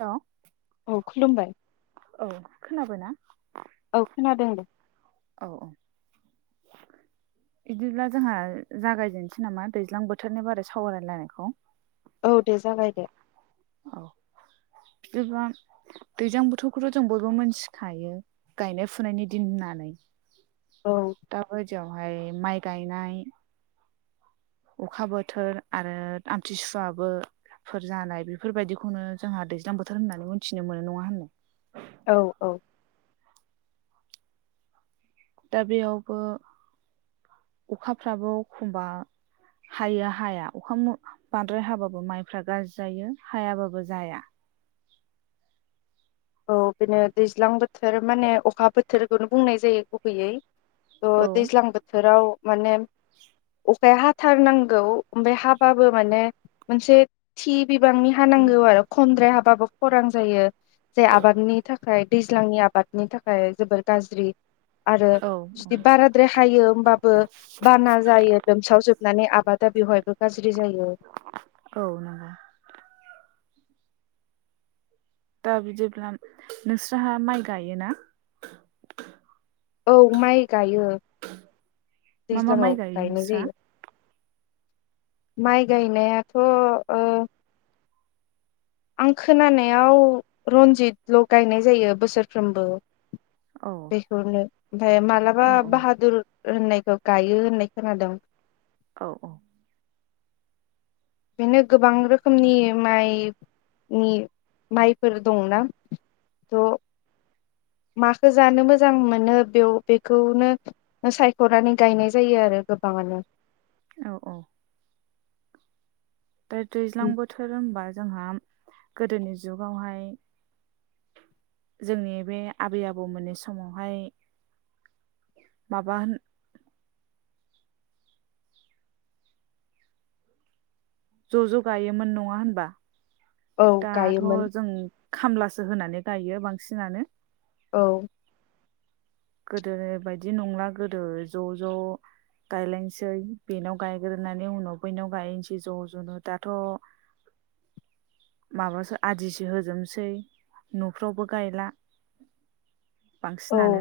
Hello. औ खुलुमबाय। खोनाबाय ना। औ खोनादों दे। औ औ। बिदिब्ला जोंहा जागायजेननोसै नामा दैज्लां बोथोरनि बारै सावरायलायनायखौ औ दे जाबाय दे। औ बिदिबा दैज्लां बोथोरखौथ' जों बयबो मोनथिखायो गायनाय फुनायनि दिन होननानै। औ। दा बायदियावहाय माइ गायनाय अखा बोथोर आरो आमथिसुवाबोफोर जानाय बेफोरबायदिखौनो जोंहा दैज्लां बोथोर होननानै मोनथिनो मोनो नङा होननाय। औ औ। दा बेयावबो अखाफ्राबो एखमबा हायो हाया अखा बांद्राय हाबाबो माइफ्रा गाज्रि जायो हायाबाबो जाया। औ बिनो दैज्लां बोथोर माने अखा बोथोरखौनो बुंनाय जायो गुबैयै। औ थ' दैज्लां बोथोराव माने अखाया हाथारनांगौ ओमफ्राय हाबाबो माने मोनसे थि बिबांनि हा नांगौ आरो खमद्राय हाब बाबो खरां जायो। जाय आबादनि थाखाय दैज्लांनि आबादनि थाखाय जोबोर गाज्रि आरो औ जुदि बाराद्राय हायो होमबाबो बाना जायो लोमसाव जोबनानै आबादा बेवहायबो गाज्रि जायो। औ नंगौ दा बिदिब्ला नोंसोरहा माइ गायोना। औ माइ गायो मा मा दैज्लाङाव माइ गाय गायनाय नोंस्रा। जायो माइ गायनायाथ' आं खोनानायाव रन्जितल' गायनाय जायो बोसोरफ्रोमबो। औ बेखौनो ओमफफ्राय मालाबा औ बाहादुर होननायखौ। गायो होननाय खोनादों। औ औ। बेनो गोबां रोखोमनि माइनि माइफोर दंना थ' माखौ जानो मोजां मोनो बेयाव बेखौनो सायख'नानै गायनाय जायो आरो गोबाङानो। औ औ। दा दैज्लां बोथोर होनोबा जोंहा गोदोनि जुगावहाय जोंनि बे आबै आबौमोननि समावहाय माबा होन ज' ज' गायोमोन नङा होनबा औ दाथ' गायोमोन जों खामलासो होनानै गायो बांसिनानो औ गोदो बायदि नंला गोदो ज' ज' गायलायनोसै बेनाव गायग्रोनानै उनाव बैनाव गायैसै ज' ज'नो दाथ' माबासो आदिसो होजोबनोसै न'फ्रावबो गायला। औ बांसिनानो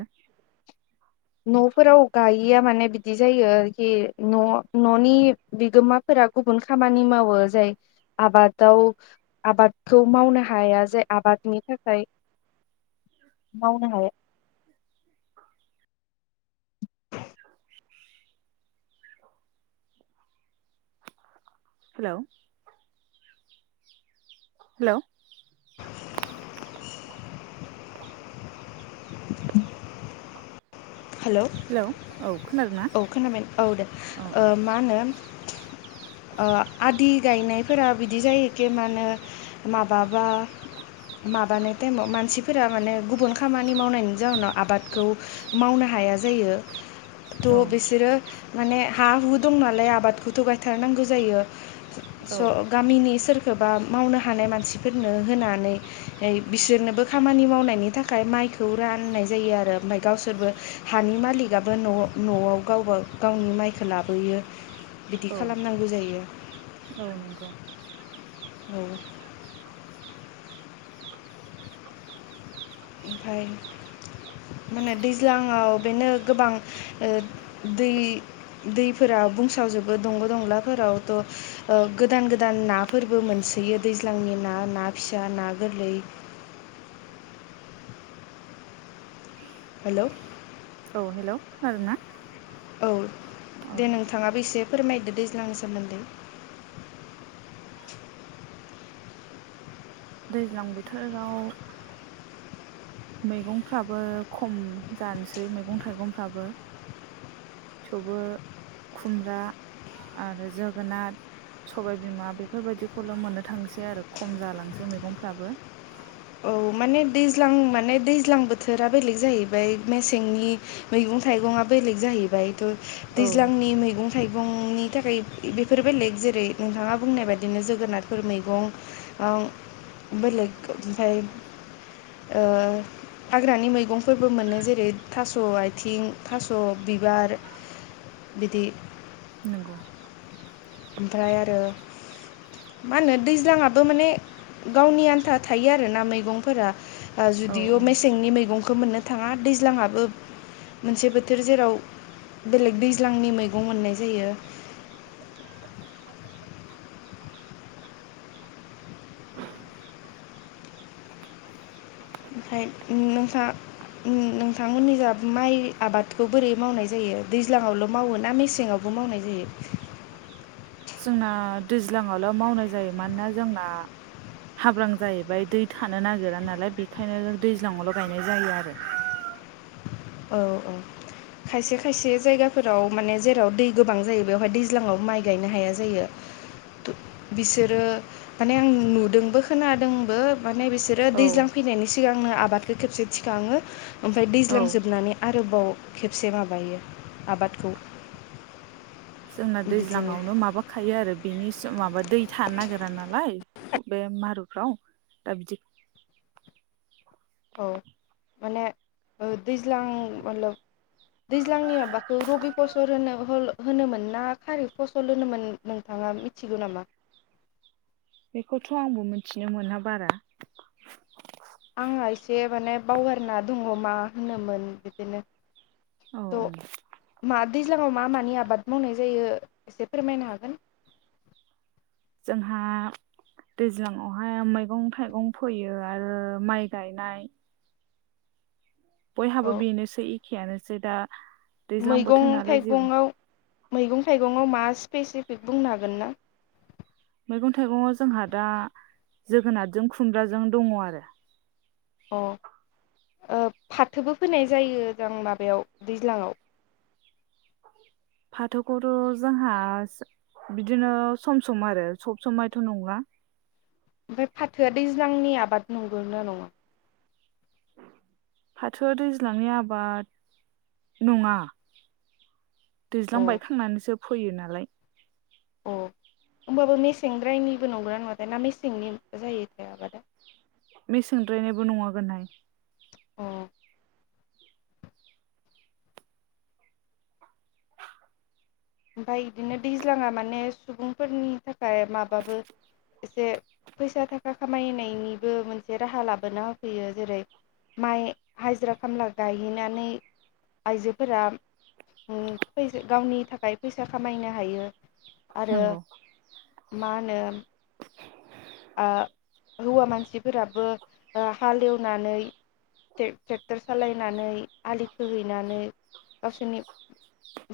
न'फोराव गायिया माने बिदि जायो आरोखि न न'नि बिगोमाफोरा गुबुन खामानि मावो जाय आबादाव आबादखौ मावनो हाया जाय आबादनि थाखाय मावनो हाया। हेलौ। हेलौ। [inaudible] हेल' हेलौ खोनादोंना औ खोनाबाय औ दे औ मा होनो। आदि गायनायफोरा बिदि जायोखे मा होनो माबाबा माबानाय टाइमाव मानसिफोरा माने गुबुन खामानि मावनायनि जाउोनाव आबादखौ मावनो हाया जायो। औ थ' बिसोरो माने हा हु दं नालाय आबादखौथ' गायथारनांगौ जायो। औ स' गामिनि सोर खोबा मावनो हानाय मानसिफोरनो होनानै बिसोरनोबो खामानि मावनायनि थाखाय माइखौ राननाय जायो आरो ओमफ्राय गावसोर सोरबो हानि मालिकआबो न' न'आव गावबा गावनि माइखो लाबोयो। बिदि औ खालामनांगौ जायो। औ नंगौ औ ओमफाय मानो दैज्लङाव बेनो गोबां दै-दैफोरा बुंसावजोबो दंग' दंलाफोराव थ' गोदान गोदान नाफोरबो मोनसोयो दैज्लांनि ना ना फिसा ना गोरलै। हेलौ औ हेलौ खोनादों ना? औ दे नोंथाङाबो एसे फोरमायदो दैज्लांनि सोमोन्दै [inaudible] दैज्लां बोथोराव मैगंफ्राबो खम जानोसै मैगं थाइगंफ्राबो थेवबो खुमब्रा आरो जोगोनार सबायबिमा बेफोरबायदिखौल' मोननो थांसै आरो खम जालांसै मैगंफ्राबो। औ माने दैज्लां माने दैज्लां बोथोरा बेलेग जाहैबाय मेसेंनि मैगं थाइगंआ बेलेग जाहैबाय। थ' औ दैज्लांनि मैगं थाइगं सुबुंनि थाखाय बेफोर बेलेग जेरै नोंथाङा बुंनाय बायदिनो जोगोनारफोर मैगं ओ बेलेग ओमफाय ओ हाग्रानि मैगंफोरबो मोनो जेरै थास' आयथिं थास' बिबार बिदि। नंगौ ओमफ्राय आरो मा होनो दैज्लाङाबो माने गावनि आन्था थायो आरोना मैगंफोरा। ओ औ जुदिअ औ मेसेंनि मैंगं खौ मोननो थाङा दैज्लांआबो मोनसे बोथोर जेराव बेलेग दैज्लांनि मैगं मोननाय जायो। [unintelligible] ओमफ्राय नोंथां नोंथांमोननि जा माइ आबादखौ बोरै मावनाय जायो दैज्लाङावल' मावो ना मेसेंआवबो मावनाय जायो? जोंना दैज्लाङावल' मावनाय जायो मानोना जोंना हाब्रां जाहैबाय दै थानो नागिरा नालाय बेखायनो दैज्लाङावल' गायनाय जायो आरो औ औ खायसे खायसे जायगाफोराव माने जेराव दै गोबां जायो बेवहाय दैज्लाङाव माइ गायनो हाया जायो बिसोरो माने आं नुदोंबो खोनादोंबो। माने बिसोरो दैज्लां फैनायनि सिगांनो आ बादखो खेबसे थिखाङो। ओमफ्राय औ दैज्लां जोब आरोबाव खेबसे माबायो आबादखौ। जोंना दैज्लां बिदिनो आवनो माबाखायो आरो बेनि जों माबा दै थानो नागिरा नालाय बे मारुफ्राव दा बिदि औ माने ओ दैज्लां मब दैज्लांनि माबाखौ रबि फसल होनो होनोमोन ना खारि फसल होनोमोन नोंथाङा मिथिगौ नामा? बेखौथ' आंबो मिथिनो मोना बारा। आंहा एसे माने बावगारना दङ मा होनोमोन बिदिनो औ औ दैज्लांआव मा मानि आबाद मावनाय जायो एसे फोरमायनो हागोन? जोंहा दैज्लाङावहाय मैगं थाइगं फोयो आरो माइ गायनाय। बयहाबो औ बेनोसै एखे आनोसै दा दैज्लां बोथोर मैगं नालाय जेबो थाइगंआव मैगं थाइगंआव मा स्पेसिफिक बुंनो हागोन ना? मैगं थाइगङाव जोंहा दा जोगोनारजों खुमब्राजों दङ आरो अ ओ फाथोबो फैनाय जायोदां माबायाव दैज्लाङआव फाथोखौथ' जोंहा बिदिनो सम सम आरो सब समायथ' नंला ओमफ्राय फाथोआ दैज्लांनि आबाद नंगौ ना नङा? फाथो दैज्लांनि आबाद नङा अ दैज्लां बायखांनानैसो फैयो नालाय अ होमबाबो मेसेंद्रायनिबो नंगौना नङाथाय ना मेसेंनि जायो थायाबादा मेसेंद्रायनायबो नङागोनहाय अ ओमफ्राय बिदिनो दैज्लाङा माने सुबुंफोरनि थाखा खाय माबाबो एसे फैसा थाखा खामायनायनिबो मोनसे राहा लाबोना होफैयो जेरै माइ हाजिरा खामला गायहैनानै आइजोफोरा उम फै गावनि थाखाय फैसा खामायनो हायो आरो नंगौ मा होनो ओ हौवा मानसिफोराबो ओ हालएवनानै टे-ट्रेक्टर सालायनानै आलि खोहैनानै गावसोरनि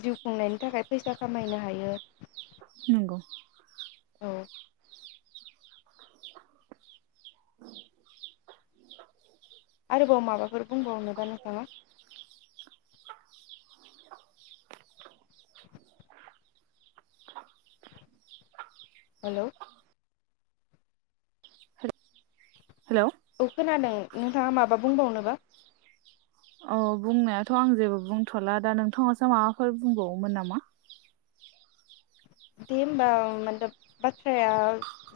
जिउ खुंनायनि थाखाय फैसा खामायनो हायो नंगौ औ आरोबाव माबाफोर बुंबावनोबा नोंथाङा? [inaudible] हेलौ हेलौ औ खोनादों नोंथाङा माबा बुंबावनोबा? औ बुंनायाथ' आं जेबो बुंथ'ला दा नोंथाङासो माबाफोर बुंबावोमोन नामा? दे होमबा माने बाथ्राया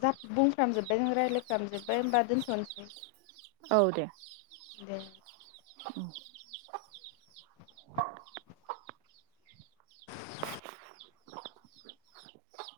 जा बुंफ्राम जोब्बाय जों रायज्लायफ्राम जोब्बाय होमबा दोनथ'नोसै औ दे दे [inaudible] [inaudible]